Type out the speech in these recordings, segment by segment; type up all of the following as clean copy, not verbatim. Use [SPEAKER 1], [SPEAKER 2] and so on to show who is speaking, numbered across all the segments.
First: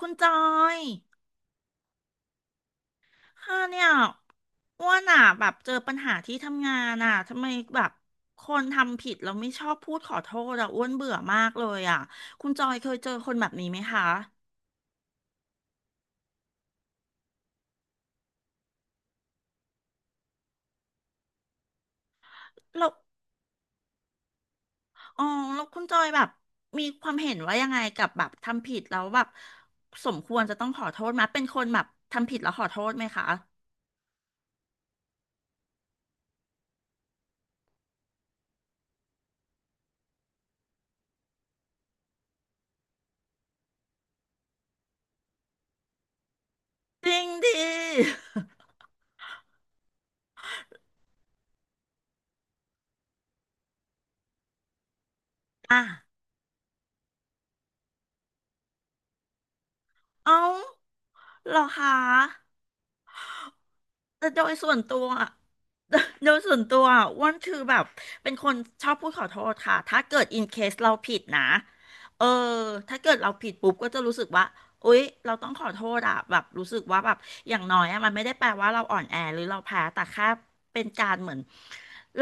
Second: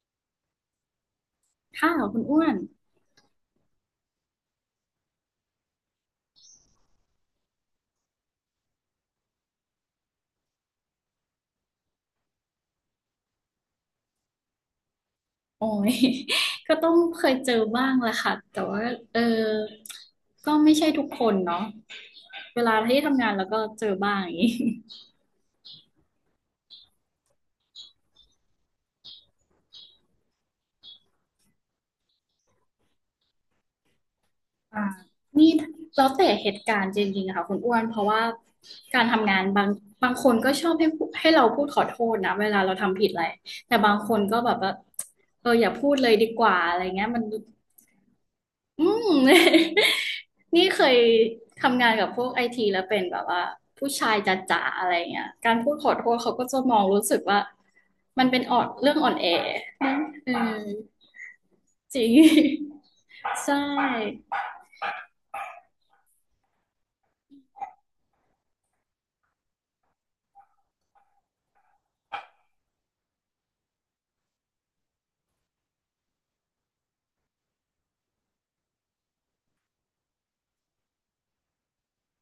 [SPEAKER 1] คุณจอย
[SPEAKER 2] ค่ะคุณอ้วน
[SPEAKER 1] ค่ะเนี่ยอ้วนอ่ะแบบเจอปัญหาที่ทำงานอ่ะทำไมแบบคนทำผิดแล้วไม่ชอบพูดขอโทษอ่ะอ้วนเบื่อมากเลยอ่ะคุณจอยเคยเจอคนแบบนี้ไหมคะ
[SPEAKER 2] โอ้ย ก็ต้องเคยเจอบ้างแหละค่ะแต่ว่าเออก็ไม่ใช่ทุกคนเนาะเวลา
[SPEAKER 1] แล้ว
[SPEAKER 2] ที่ทำงานแล้วก็เจอบ้างอย่างนี้
[SPEAKER 1] อ๋อแล้วคุณจอยแบบมีความเห็นว่ายังไงกับแบบทำผิดแล้วแบบสมควรจะต้องขอโทษไหมเป็นคนแบบทำผิดแล้วขอโทษไหมคะ
[SPEAKER 2] อ่า นี่แล้วแต่เหตุการณ์จริงๆอะค่ะคุณอ้วนเพราะว่าการทำงานบางคนก็ชอบให้เราพูดขอโทษนะเวลาเราทำผิดอะไรแต่บางคนก็แบบว่าเอออย่าพูดเลยดีกว่าอะไรเงี้
[SPEAKER 1] จ
[SPEAKER 2] ย
[SPEAKER 1] ริ
[SPEAKER 2] มัน
[SPEAKER 1] งดิ
[SPEAKER 2] อืม นี่เคยทำงานกับพวกไอทีแล้วเป็นแบบว่าผู้ชายจ๋าๆอะไรเงี้ยการพูด
[SPEAKER 1] อ่ะ
[SPEAKER 2] ขอโทษเขาก็จะมองรู้สึกว่ามันเป็นออดเรื่องอ่อนแอเออ
[SPEAKER 1] เอ้าเหรอคะ
[SPEAKER 2] จริง ใช่
[SPEAKER 1] แต่โดยส่วนตัวอะ โดยส่วนตัวอะอ้วนคือแบบเป็นคนชอบพูดขอโทษค่ะถ้าเกิดอินเคสเราผิดนะเออถ้าเกิดเราผิดปุ๊บก็จะรู้สึกว่าอุ๊ยเราต้องขอโทษอ่ะแบบรู้สึกว่าแบบอย่างน้อยอะมันไม่ได้แปลว่าเราอ่อนแอหรือเราแพ้แต่แค่เป็นการเหมือน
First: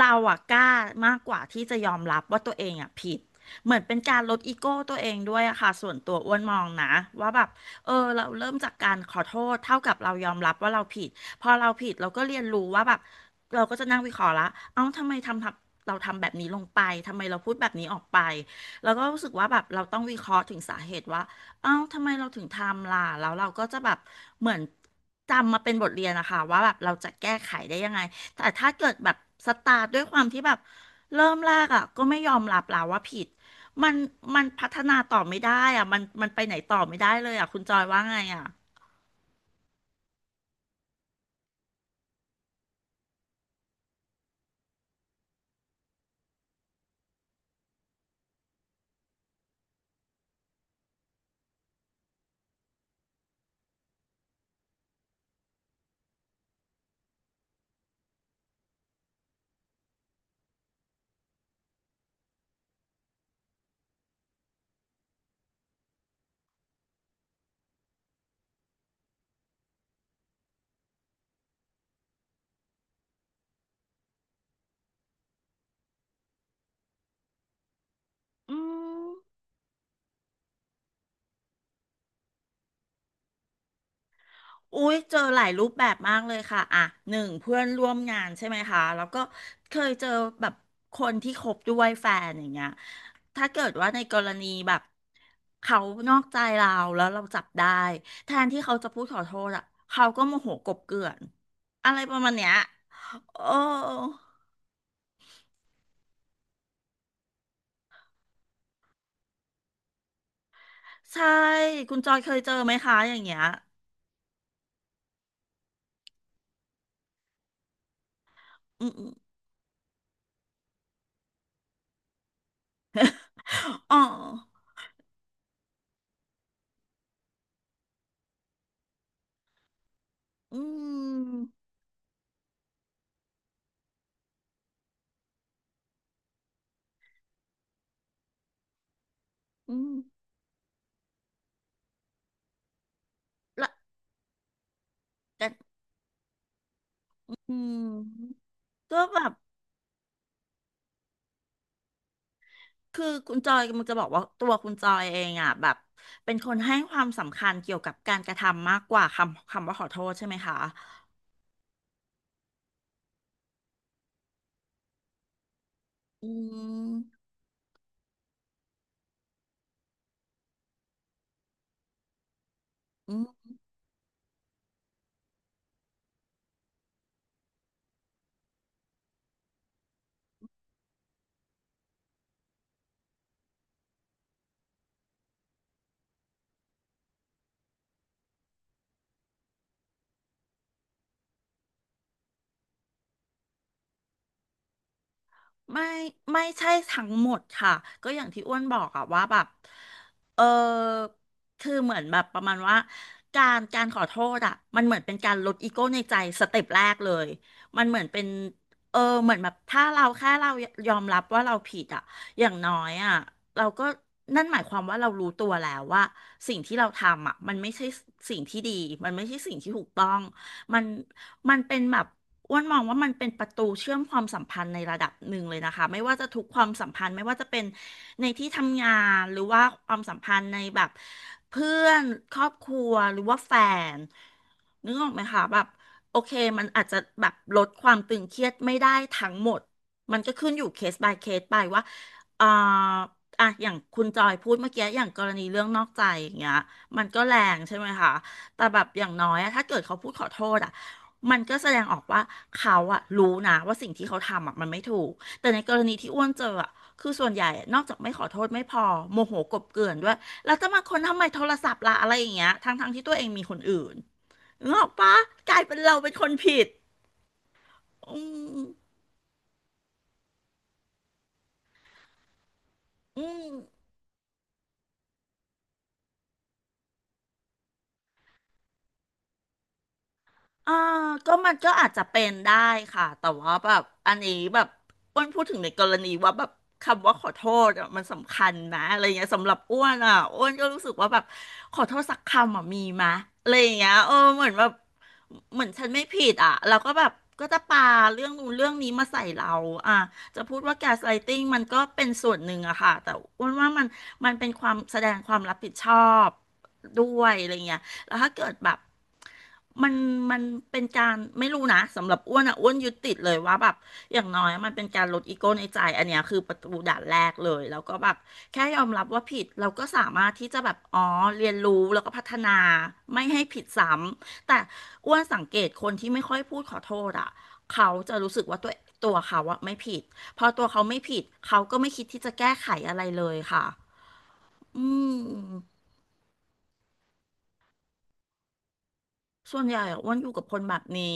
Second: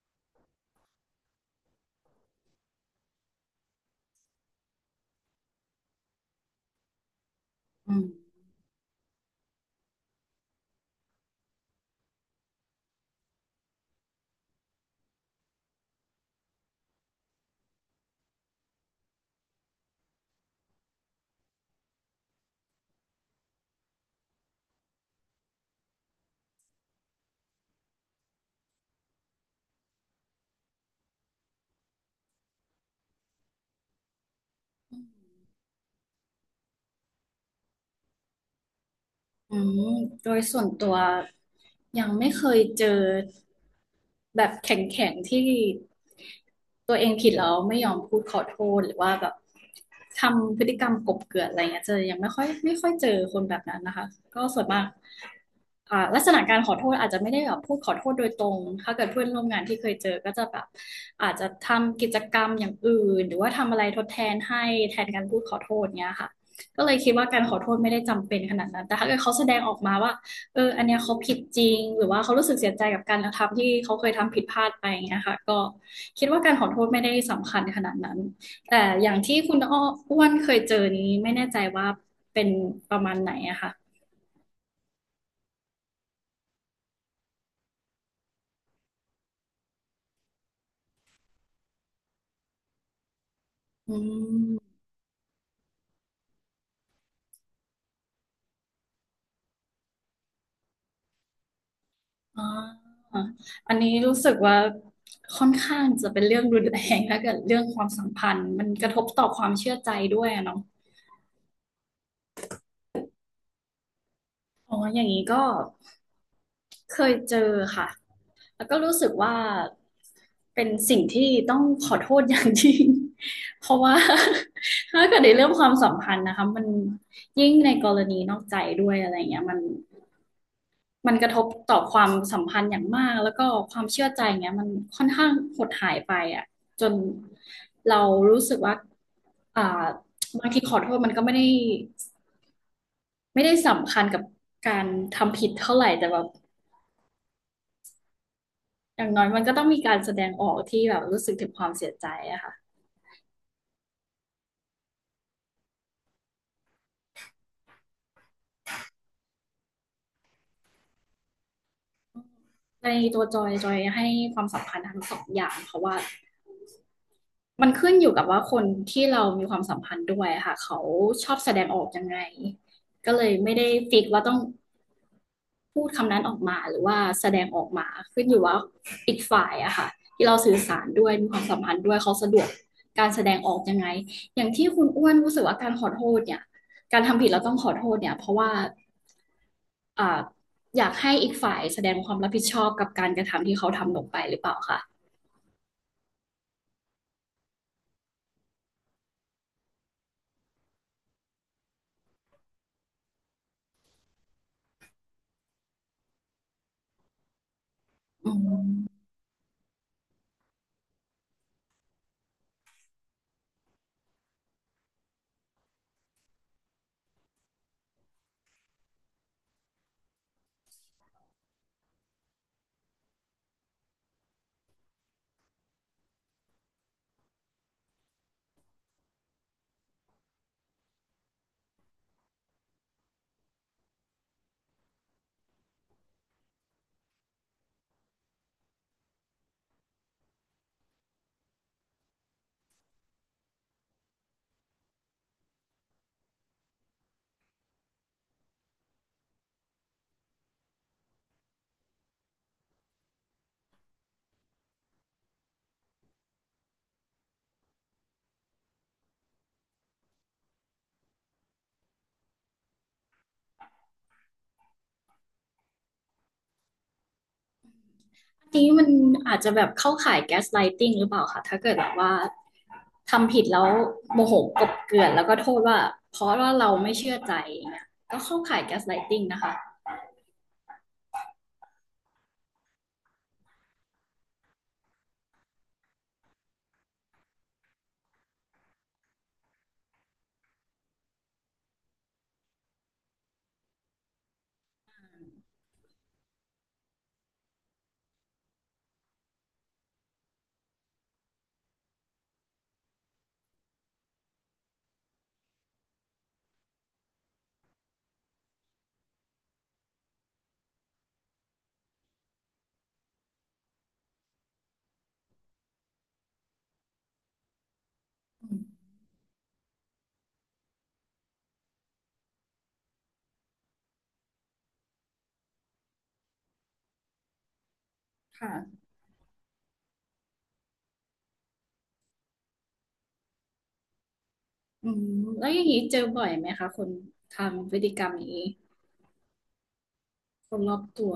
[SPEAKER 1] เราอะกล้ามากกว่าที่จะยอมรับว่าตัวเองอะผิดเหมือนเป็นการลดอีโก้ตัวเองด้วยอะค่ะส่วนตัวอ้วนมองนะว่าแบบ เอ
[SPEAKER 2] อืม
[SPEAKER 1] อเราเริ่มจากการขอโทษเท่ากับเรายอมรับว่าเราผิดพอเราผิดเราก็เรียนรู้ว่าแบบเราก็จะนั่งวิเคราะห์ละเอ้าทำไมเราทำแบบนี้ลงไปทำไมเราพูดแบบนี้ออกไปแล้วก็รู้สึกว่าแบบเราต้องวิเคราะห์ถึงสาเหตุว่าเอ้าทำไมเราถึงทำล่ะแล้วเราก็จะแบบเหมือนจำมาเป็นบทเรียนนะคะว่าแบบเราจะแก้ไขได้ยังไงแต่ถ้าเกิดแบบสตาร์ทด้วยความที่แบบเริ่มแรกอ่ะก็ไม่ยอมรับแล้วว่าผิด มันมันพัฒนาต่อไม่ได้อ่ะมันไปไหนต่อไม่ได้เลยอ่ะคุณจอยว่าไงอ่ะ
[SPEAKER 2] อืมโดยส่วนตัวยังไม่เคยเจอ แบบแข็งๆที่ตัวเองผิดแล้วไม่ยอมพูดขอโทษหรือว่าแบบทำพฤติกรรมกลบเกลื่อนอะไรเงี้ยเจอยังไม่ค่อยเจอคนแบบนั้นนะคะก็ส่วนมากลักษณะการขอโทษอาจจะไม่ได้แบบพูดขอโทษโดยตรงถ้าเกิดเพื่อนร่วมงานที่เคยเจอก็จะแบบอาจจะทำกิจกรรมอย่างอื่นหรือว่าทำอะไรทดแทนให้แทนการพูดขอโทษเนี้ยค่ะก็เลยคิดว่าการขอโทษไม่ได้จำเป็นขนาดนั้นแต่ถ้าเกิดเขาแสดงออกมาว่า เอออันเนี้ยเขาผิดจริง หรือว่าเขารู้สึกเสียใจกับการกระทำที่เขาเคยทำผิดพลาดไปอย่างเงี้ยค่ะก็คิดว่าการขอโทษไม่ได้สำคัญขนาดนั้น
[SPEAKER 1] อื
[SPEAKER 2] แต่อ
[SPEAKER 1] ม
[SPEAKER 2] ย่างที่คุณอ้วนเคยเจอนี้ไม่แน่ใจว่าเป็นประมาณไหนอะค่ะ
[SPEAKER 1] อุ้ยเจอหลายรูปแบบมากเลยค่ะอ่ะหนึ่งเพื่อนร่วมงานใช่ไหมคะแล้วก็เคยเจอแบบคนที่คบด้วยแฟนอย่างเงี้ยถ้าเกิดว่า
[SPEAKER 2] อื
[SPEAKER 1] ในกรณีแบบ
[SPEAKER 2] ม
[SPEAKER 1] เขานอกใจเราแล้วเราจับได้แทนที่เขาจะพูดขอโทษอ่ะเขาก็โมโหกลบเกลื่อนอะไรประมาณ
[SPEAKER 2] อ่
[SPEAKER 1] เนี้ย
[SPEAKER 2] า
[SPEAKER 1] โอ้
[SPEAKER 2] อันนี้รู้สึกว่าค่อนข้างจะเป็นเรื่องรุนแรงแล้วกับเรื่องความสัมพันธ์มันกระทบต่อความเชื่อใจด้วยอะเนาะ
[SPEAKER 1] ใช่คุณจอยเคยเจอไหมคะอย่างเงี้ย
[SPEAKER 2] อ๋ออย่างนี้ก็เคยเจอค่ะ แล้วก็
[SPEAKER 1] อื
[SPEAKER 2] รู้สึ
[SPEAKER 1] ม
[SPEAKER 2] กว่าเป็นสิ่งที่ต้องขอโทษอย่างยิ่ง เพราะ
[SPEAKER 1] อ๋
[SPEAKER 2] ว่า
[SPEAKER 1] อ
[SPEAKER 2] ถ้าเกิดในเรื่องความสัมพันธ์นะคะมันยิ่งในกรณีนอกใจด้วยอะไรเงี้ยมัน
[SPEAKER 1] อื
[SPEAKER 2] ก
[SPEAKER 1] ม
[SPEAKER 2] ระทบต่อความสัมพันธ์อย่างมากแล้วก็ความเชื่อใจเงี้ยมันค่อนข้างหดหายไปอ่ะจนเรารู้สึกว่าอ่
[SPEAKER 1] อื
[SPEAKER 2] า
[SPEAKER 1] ม
[SPEAKER 2] บางทีขอโทษมันก็ไม่ได้
[SPEAKER 1] ละ
[SPEAKER 2] สำคัญกับการทำ
[SPEAKER 1] แต่
[SPEAKER 2] ผิดเท่าไหร่แต่แบบ
[SPEAKER 1] อืมก็
[SPEAKER 2] อย่าง
[SPEAKER 1] แบ
[SPEAKER 2] น้อย
[SPEAKER 1] บ
[SPEAKER 2] มันก็ต้องมีการแสดงออกที่แบบรู้สึกถึงความเสียใจอะค่ะ
[SPEAKER 1] คือคุณจอยมันจะบอกว่าตัวคุณจอยเองอ่ะแบบเป็นคนให้ความสำคัญเกี่ยวกับการกระทำมากกว่าคำว่าขอโทษใช่ไหมคะ
[SPEAKER 2] ในตัวจอยจอยให้ความสัมพันธ์ทั้งสองอย่างเพราะว่า
[SPEAKER 1] อืม
[SPEAKER 2] มันขึ้นอยู่กับว่าคนที่เรามีความสัมพันธ์ด้วยค่ะเขาชอบแสดงออกยังไงก็
[SPEAKER 1] อื
[SPEAKER 2] เลย
[SPEAKER 1] ม
[SPEAKER 2] ไม่ได้ฟิกว่าต้อง พูดคำนั้นออกมาหรือว่าแสดงออกมาขึ้นอยู่ว่าอีกฝ่ายอะค่ะที่เราสื่อสารด้วยมีความสัมพันธ์ด้วยเขาสะดวกการแสดงออกยังไงอย่างที่คุณอ้วนรู้สึกว่าการขอโทษเนี่ยการทำผิดเราต้องขอโทษเนี่ยเพราะว่าอ่าอยากให้อีกฝ่ายแสดงความรับผิดชอบกับการกระทำที่เขาทำลงไปหรือเปล่าคะ
[SPEAKER 1] ไม่ไม่ใช่ทั้งหมดค่ะก็อย่างที่อ้วนบอกอะว่าแบบเออคือเหมือนแบบประมาณว่าการขอโทษอะมันเหมือนเป็นการลดอีโก้ในใจสเต็ปแรกเลยมันเหมือนเป็น
[SPEAKER 2] อื
[SPEAKER 1] เออ
[SPEAKER 2] ม
[SPEAKER 1] เหมือนแบบถ้าเราแค่เรายอมรับว่าเราผิดอะอย่างน้อยอะเราก็นั่นหมายความว่าเรารู้ตัวแล้วว่าสิ่งที่เราทำอะมันไม่ใช่สิ่งที่ดีมันไม่ใช่สิ่งที่ถูกต้องมันมันเป็นแบบ อ้วนมองว่ามันเป็นประตูเชื่อมความสัมพันธ์ในระดับหนึ่งเลยนะคะไม่ว่าจะทุกความสัมพันธ์ไม่ว่าจะเป็นในที่ทำงานหรือว่าความสัมพันธ์ในแบบเพื่อนครอบครัวหรือว่าแฟนนึกออกไหมคะแบบโอเคมันอาจจะแบบลดความตึงเครียดไม่ได้ทั้งหมดมันก็ขึ้นอยู่เคส by เคสไปว่าเอ่ออ่ะอย่างคุณจอยพูดเมื่อกี้อย่างกรณีเรื่องนอกใจอย่างเงี้ยมันก็แรงใช่ไหมคะแต่แบบอย่างน้อยอะถ้าเกิดเขาพูดขอโทษอะ มันก็แสดงออกว่าเขาอะรู้นะว่าสิ่งที่เขาทำอะมันไม่ถูกแต่ในกรณีที่อ้วนเจออะคือส่วนใหญ่อะนอกจากไม่ขอโทษไม่พอโมโหกลบเกลื่อนด้วยแล้วจะมาคนทำไมโทรศัพท์ล่ะอะไรอย่างเงี้ยทั้งที่ตัวเองมีคนอื่นงกออกปะกลายเป็นเราเป็นคนผิดอืม
[SPEAKER 2] นี้มันอาจจะแบบเข้าข่ายแก๊สไลติงหรือเปล่าคะถ้าเกิดแบบว่า
[SPEAKER 1] อื
[SPEAKER 2] ทำผิด
[SPEAKER 1] ม
[SPEAKER 2] แล้วโมโหกลบเกลื่อนแล้วก็โทษว่าเพราะว่าเราไม่เชื่อใจอย่างเงี้ยก็เข้าข่ายแก๊สไลติงนะคะ
[SPEAKER 1] อ่าก็มันก็อาจจะเป็นได้ค่ะแต่ว่าแบบอันนี้แบบอ้วนพูดถึงในกรณีว่าแบบคำว่าขอโทษอะมันสำคัญนะอะไรเงี้ยสำหรับอ้วนอ่ะอ้วนก็รู้สึกว่าแบบขอโทษสักคำอ่ะมีมะอะไรอย่างเงี้ยเออเหมือนแบบเหมือนฉันไม่ผิดอ่ะแล้วก็แบบก็จะปาเรื่องนู้นเรื่องนี้มาใส่เราอ่ะจะพูดว่าแกสไลติ้งมันก็เป็นส่วนหนึ่งอะค่ะแต่อ้วนว่ามันเป็นความแสดงความรับผิดชอบด้วยอะไรเงี้ย แล้วถ้าเกิดแบบมันมันเป็นการไม่รู้นะสำหรับอ้วนอ่ะอ้วนยึดติดเลยว่าแบบอย่างน้อยมันเป็นการลดอีโก้ในใจอันเนี้ยคือประตูด่านแรกเลยแล้วก็แบบแค่ยอมรับว่าผิดเราก็สามารถที่จะแบบอ๋อเรียนรู้แล้วก็พัฒนาไม่ให้ผิดซ้ำแต่อ้วนสังเกตคนที่ไม่ค่อยพูดขอโทษอ่ะเขาจะรู้สึกว่าตัว
[SPEAKER 2] ค่ะ
[SPEAKER 1] ตัวเขาอะไม่ผิดพอตัวเขาไม่ผิดเขาก็ไม่คิดที่จะแก้ไขอะไรเลยค่ะอื
[SPEAKER 2] อืม
[SPEAKER 1] ม
[SPEAKER 2] แล้วอย่างนี้เจอบ่อยไหมคะคนทำพฤติกรรมนี้
[SPEAKER 1] ส่วนใหญ่อะอ้วนอยู่กับ
[SPEAKER 2] ค
[SPEAKER 1] ค
[SPEAKER 2] น
[SPEAKER 1] น
[SPEAKER 2] ร
[SPEAKER 1] แบ
[SPEAKER 2] อ
[SPEAKER 1] บ
[SPEAKER 2] บ
[SPEAKER 1] นี้
[SPEAKER 2] ตัว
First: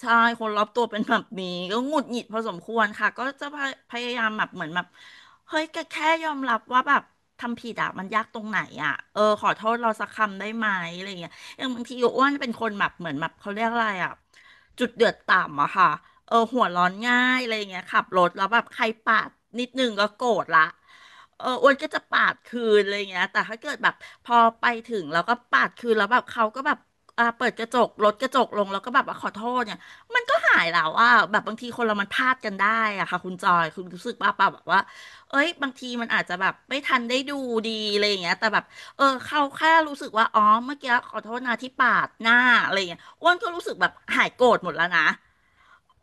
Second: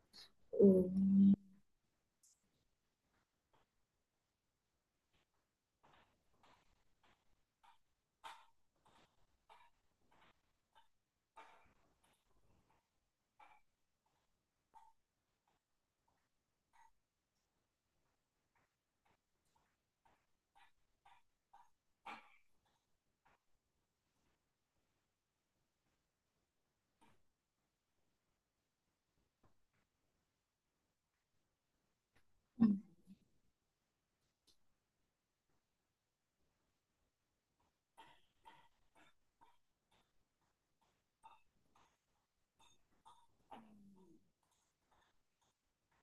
[SPEAKER 1] ใช่คนรอ
[SPEAKER 2] อื
[SPEAKER 1] บตัวเป็นแบ
[SPEAKER 2] ม
[SPEAKER 1] บนี้ก็หงุดหงิดพอสมควรค่ะก็จะพยายามแบบเหมือนแบบเฮ้ยแกแค่ยอมรับว่าแบบทำผิดอะมันยากตรงไหนอะเออขอโทษเราสักคำได้ไหมอะไรอย่างเงี้ยอย่างบางทีอ้วนเป็นคนแบบเหมือนแบบเขาเรียกอะไรอะจุดเดือดต่ำอะค่ะเออหัวร้อนง่ายอะไรอย่างเงี้ยขับรถแล้วแบบใครปาดนิดนึงก็โกรธละ เอออ้วนก็จะปาดคืนอะไรอย่างเงี้ยแต่ถ้าเกิดแบบพอไปถึงแล้วก็ปาดคืนแล้วแบบเขาก็แบบเปิดกระจกลดกระจกลงแล้วก็แบบว่าขอโทษเนี่ยมันก็หายแล้วอ่ะแบบบางทีคนเรามันพลาดกันได้อะค่ะคุณจอยคุณรู้สึกว่าป่ะแบบว่าเอ้ยบางทีมันอาจจะแบบไม่ทันได้ดูดีอะไรอย่างเงี้ยแต่แบบเออเขาแค่รู้สึกว่าอ๋อเมื่อกี้ขอโทษนะที่ปาดหน้าอะไรอย่างเงี้ยอ้วนก็รู้สึกแบบหายโกรธหมดแล้วนะ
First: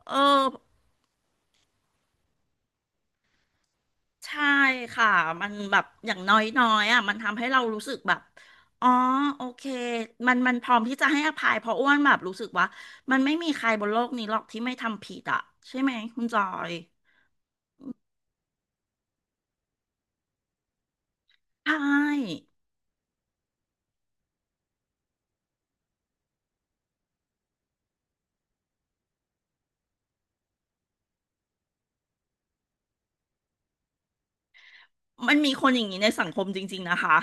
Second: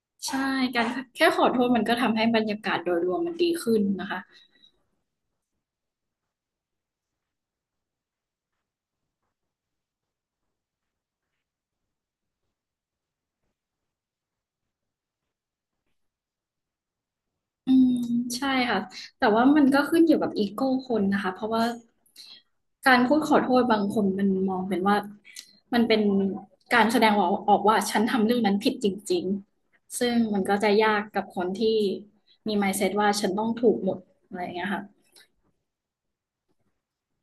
[SPEAKER 1] เออ
[SPEAKER 2] ใช่การแค่ขอโทษมันก็ทำให้บรรยากาศโดยรวมมันดีขึ้นนะคะ
[SPEAKER 1] ใช่ค่ะมันแบบอย่างน้อยๆอ่ะมันทำให้เรารู้สึกแบบอ๋อโอเคมันพร้อมที่จะให้อภัยเพราะอ้วนแบบรู้สึกว่ามันไม่มีใครบนโลกนี้หรอกที่ไม่ทำผิดอ่ะใช่ไหมคุณจอย
[SPEAKER 2] อืมใช่ค่ะแต่ว่ามันก็ขึ้นอยู่กับอีโก้คนนะคะเพราะว่า
[SPEAKER 1] ใช่
[SPEAKER 2] การพูดขอโทษบางคนมันมองเป็นว่ามันเป็นการแสดงออกว่าฉันทำเรื่องนั้นผิดจริงๆซึ่งมันก็จะยากกับคนที่มี mindset ว่าฉันต้องถูกหมดอะไรอย่างเงี้ยค่ะ
[SPEAKER 1] มันมีคนอย่างนี้ในสังคมจริงๆนะคะ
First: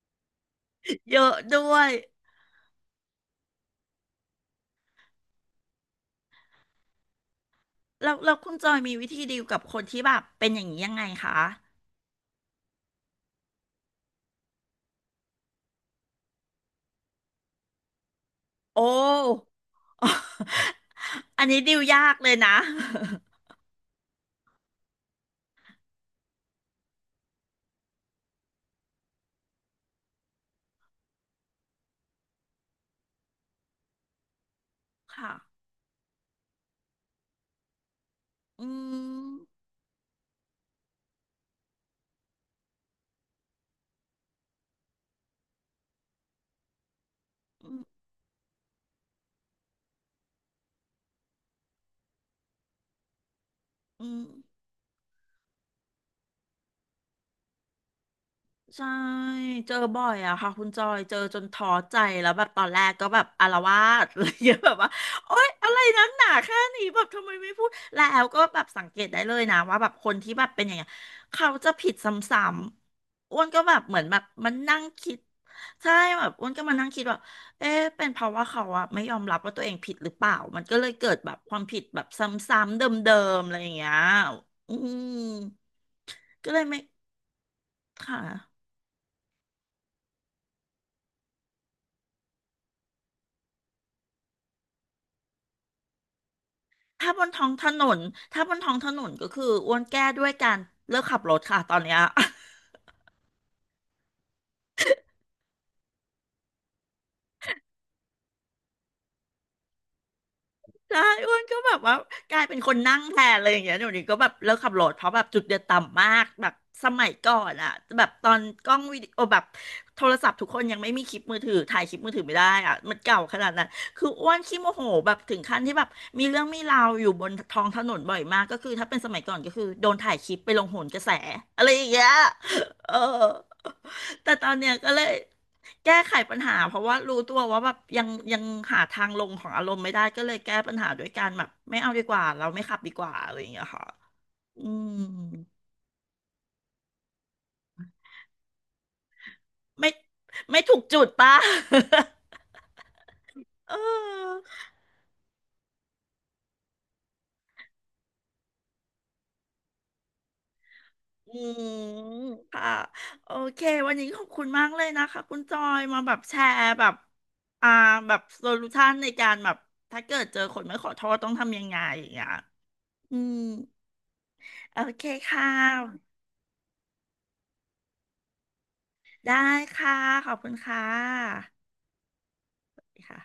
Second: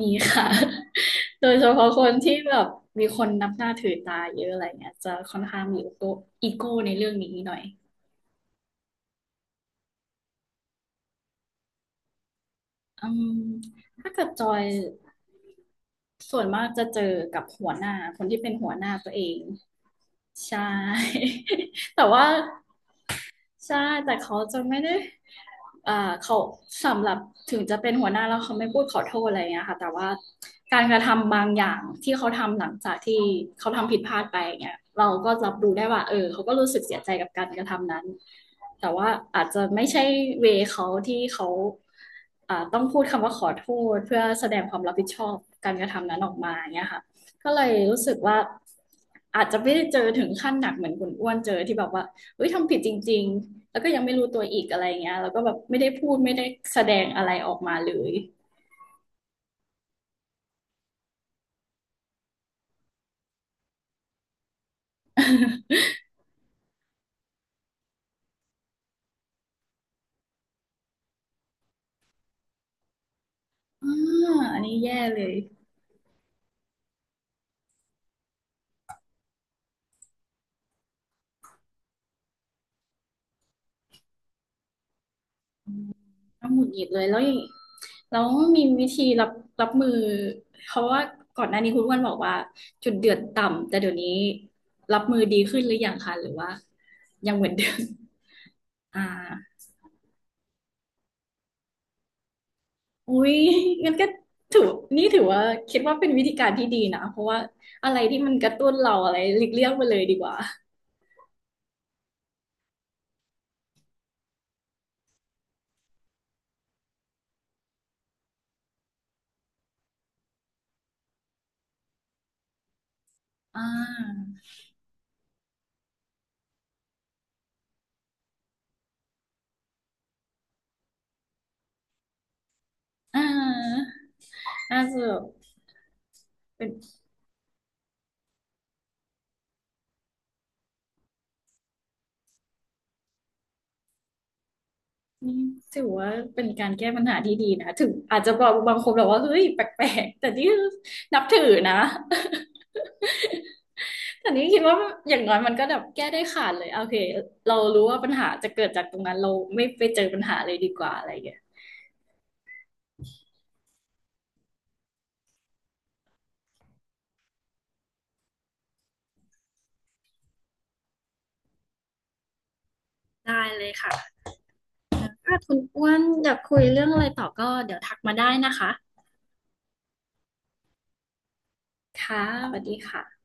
[SPEAKER 2] มีค่ะ
[SPEAKER 1] เยอะ
[SPEAKER 2] โดย
[SPEAKER 1] ด้
[SPEAKER 2] เฉ
[SPEAKER 1] ว
[SPEAKER 2] พาะ
[SPEAKER 1] ย
[SPEAKER 2] คนที่แบบมีคนนับหน้าถือตาเยอะอะไรเงี้ยจะค่อนข้างมีอีโก้อีโก้ในเรื่องนี้หน่อย
[SPEAKER 1] แล้วคุณจอยมีวิธีดีลกับคนที่แบบเป็นอย่างนี้ยังไงคะ
[SPEAKER 2] อืมถ้าเกิดจอยส่วนมากจะเจอกับหัวหน้าคนที่เป็นหัว
[SPEAKER 1] โอ้
[SPEAKER 2] หน้าตัวเองใช่
[SPEAKER 1] อันนี้ดีล
[SPEAKER 2] แต่
[SPEAKER 1] ยาก
[SPEAKER 2] ว่า
[SPEAKER 1] เลยนะ
[SPEAKER 2] ใช่แต่เขาจะไม่ได้อ่าเขาสำหรับถึงจะเป็นหัวหน้าแล้วเขาไม่พูดขอโทษอะไรอย่างเงี้ยค่ะแต่ว่าการกระทำบางอย่างที่เขาทำหลังจากที่เขาทำผิดพลาดไปอย่างเงี้ยเรา ก็
[SPEAKER 1] ค่ะ
[SPEAKER 2] รับรู้ได้ว่าเออเขาก็รู้สึกเสียใจกับการกระทำนั้น
[SPEAKER 1] อื
[SPEAKER 2] แต่ว่า
[SPEAKER 1] ม
[SPEAKER 2] อาจจะไม่ใช่เวเขาที่เขาต้องพูดคำว่าขอโทษเพื่อแสดงความรับผิดชอบการกระทำนั้นออกมาอย่างเงี้ยค่ะก็เล
[SPEAKER 1] อื
[SPEAKER 2] ยรู้
[SPEAKER 1] ม
[SPEAKER 2] สึกว่าอาจจะไม่ได้เจอถึงขั้นหนักเหมือนคุณอ้วนเจอที่แบบว่า เฮ้ยทำผิดจริงๆแล้วก็ยั
[SPEAKER 1] อื
[SPEAKER 2] งไม่
[SPEAKER 1] ม
[SPEAKER 2] รู้ตัวอีกอะไรเงี้ยแล้วก็แบบไม่ได้พูดไม่ได้แสดงอะไรออกมาเลย
[SPEAKER 1] ใช่เจอบ่อยอะค่ะคุณจอยเจอจนท้อใจแล้วแบบตอนแรกก็แบบอาละวาดอะไร เงี้ยแบบว่าโอ๊ยอะไร นักหนาแค่นี้แบบทำไมไม่พูดแล้วก็แบบสังเกตได้เลยนะว่าแบบคนที่แบบเป็นอย่างเงี้ยเขาจะผิดซ้ำๆอ้วนก็แบบ
[SPEAKER 2] อ่า
[SPEAKER 1] เหมือนแบบมัน
[SPEAKER 2] อันนี้
[SPEAKER 1] นั่ง
[SPEAKER 2] แย่
[SPEAKER 1] คิด
[SPEAKER 2] เลย
[SPEAKER 1] ใช่แบบอ้วนก็มานั่งคิดว่าเอ๊ะเป็นเพราะว่าเขาอะไม่ยอมรับว่าตัวเองผิดหรือเปล่ามันก็เลยเกิดแบบความผิดแบบซ้ำๆเดิมๆอะไรอย่างเงี้ยอืมก็
[SPEAKER 2] น้ำห
[SPEAKER 1] เลย
[SPEAKER 2] งุดห
[SPEAKER 1] ไม่
[SPEAKER 2] งิดเลยแล้วอย่าง
[SPEAKER 1] ค
[SPEAKER 2] แล้วมี
[SPEAKER 1] ่ะ
[SPEAKER 2] วิธีรับมือเพราะว่าก่อนหน้านี้คุณอ้วนบอกว่าจุดเดือดต่ำแต่เดี๋ยวนี้รับมือดีขึ้นหรือยังคะหรือว่า
[SPEAKER 1] ถ้าบน
[SPEAKER 2] ยังเห
[SPEAKER 1] ท้อ
[SPEAKER 2] มือ
[SPEAKER 1] ง
[SPEAKER 2] น
[SPEAKER 1] ถ
[SPEAKER 2] เดิม
[SPEAKER 1] นนถ้าบนท้องถ น
[SPEAKER 2] อ่า
[SPEAKER 1] นก็คืออ้วนแก้ด้วยการเลิกขับรถค่ะตอนเนี้ย
[SPEAKER 2] อุ้ยงั้นก็ถือนี่ถือว่าคิดว่าเป็นวิธีการที่ดีนะเพราะว่าอะไรที่มันกระตุ้นเราอะไรหลีกเลี่ยงไปเลยดีกว่า
[SPEAKER 1] ใช่อ้วนก็แบบว่ากลายเป็นคนนั่งแทนเลยอย่างเงี้ยเดี๋ยวนี้ก็แบบเลิกขับรถเพราะแบบจุดเดือดต่ำมากแบบสมัยก่อนอะแบบตอนกล้องวิดีโอแบบโทรศัพท์ทุกคนยังไม่มีคลิปมือถือถ่ายคลิปมือถือไม่ได้อะมันเก่าขนาด
[SPEAKER 2] อ่
[SPEAKER 1] นั้นคืออ้วน
[SPEAKER 2] า
[SPEAKER 1] ขี้โมโหแบบถึงขั้นที่แบบมีเรื่องมีราวอยู่บนท้องถนนบ่อยมากก็คือถ้าเป็นสมัยก่อนก็คือโดนถ่ายคลิปไปลงโหนกระแสอะไรอย่างเงี้ย เออ
[SPEAKER 2] อ่า
[SPEAKER 1] แต่ตอนเนี้ย
[SPEAKER 2] น่า
[SPEAKER 1] ก็
[SPEAKER 2] จะ
[SPEAKER 1] เลย
[SPEAKER 2] แบบ
[SPEAKER 1] แก้ไขปัญหา
[SPEAKER 2] เป็น
[SPEAKER 1] เพราะว่ารู้ตัวว่าแบบยังหาทางลงของอารมณ์ไม่ได้ก็เลยแก้ปัญหาด้วยการแบบไม่เอาดีกว่าเราไม่ขับดีกว่าอะไรอย่างเงี้ยค่ะอืม
[SPEAKER 2] นี่ถือว่าเป็นการแก้ปัญหาที่ดีนะถึงอาจจะบอกบางคนแบบว่าเฮ้ยแปล
[SPEAKER 1] ไม่
[SPEAKER 2] กๆแต่นี่
[SPEAKER 1] ไม่ถูกจุด
[SPEAKER 2] นับ
[SPEAKER 1] ป่ะ
[SPEAKER 2] ถือนะ
[SPEAKER 1] เอ
[SPEAKER 2] แต่
[SPEAKER 1] อ
[SPEAKER 2] นี้คิดว่าอย่างน้อยมันก็แบบแก้ได้ขาดเลยโอเคเรารู้ว่าปัญหาจะเกิดจากตรงนั้นเราไม่ไปเจอปัญหาเลยดีกว่าอะไรอย่าง
[SPEAKER 1] อื
[SPEAKER 2] เงี้ย
[SPEAKER 1] มค่ะโอเควันนี้ขอบคุณมากเลยนะคะคุณจอยมาแบบแชร์แบบอ่าแบบโซลูชันในการแบบถ้าเกิดเจอคนไม่ขอโทษต้องทำยังไงอย่างเงี้ยอืม
[SPEAKER 2] ได้เลยค่ะ
[SPEAKER 1] โอเค
[SPEAKER 2] ถ้า
[SPEAKER 1] ค่
[SPEAKER 2] คุณอ้วน
[SPEAKER 1] ะ
[SPEAKER 2] อยากคุยเรื่องอะไรต่อก็เดี๋ยวทักมาได้นะคะ
[SPEAKER 1] ได้ค่ะขอบคุณค่ะ
[SPEAKER 2] ค่ะสวัสดี
[SPEAKER 1] ค่ะ
[SPEAKER 2] ค่ะ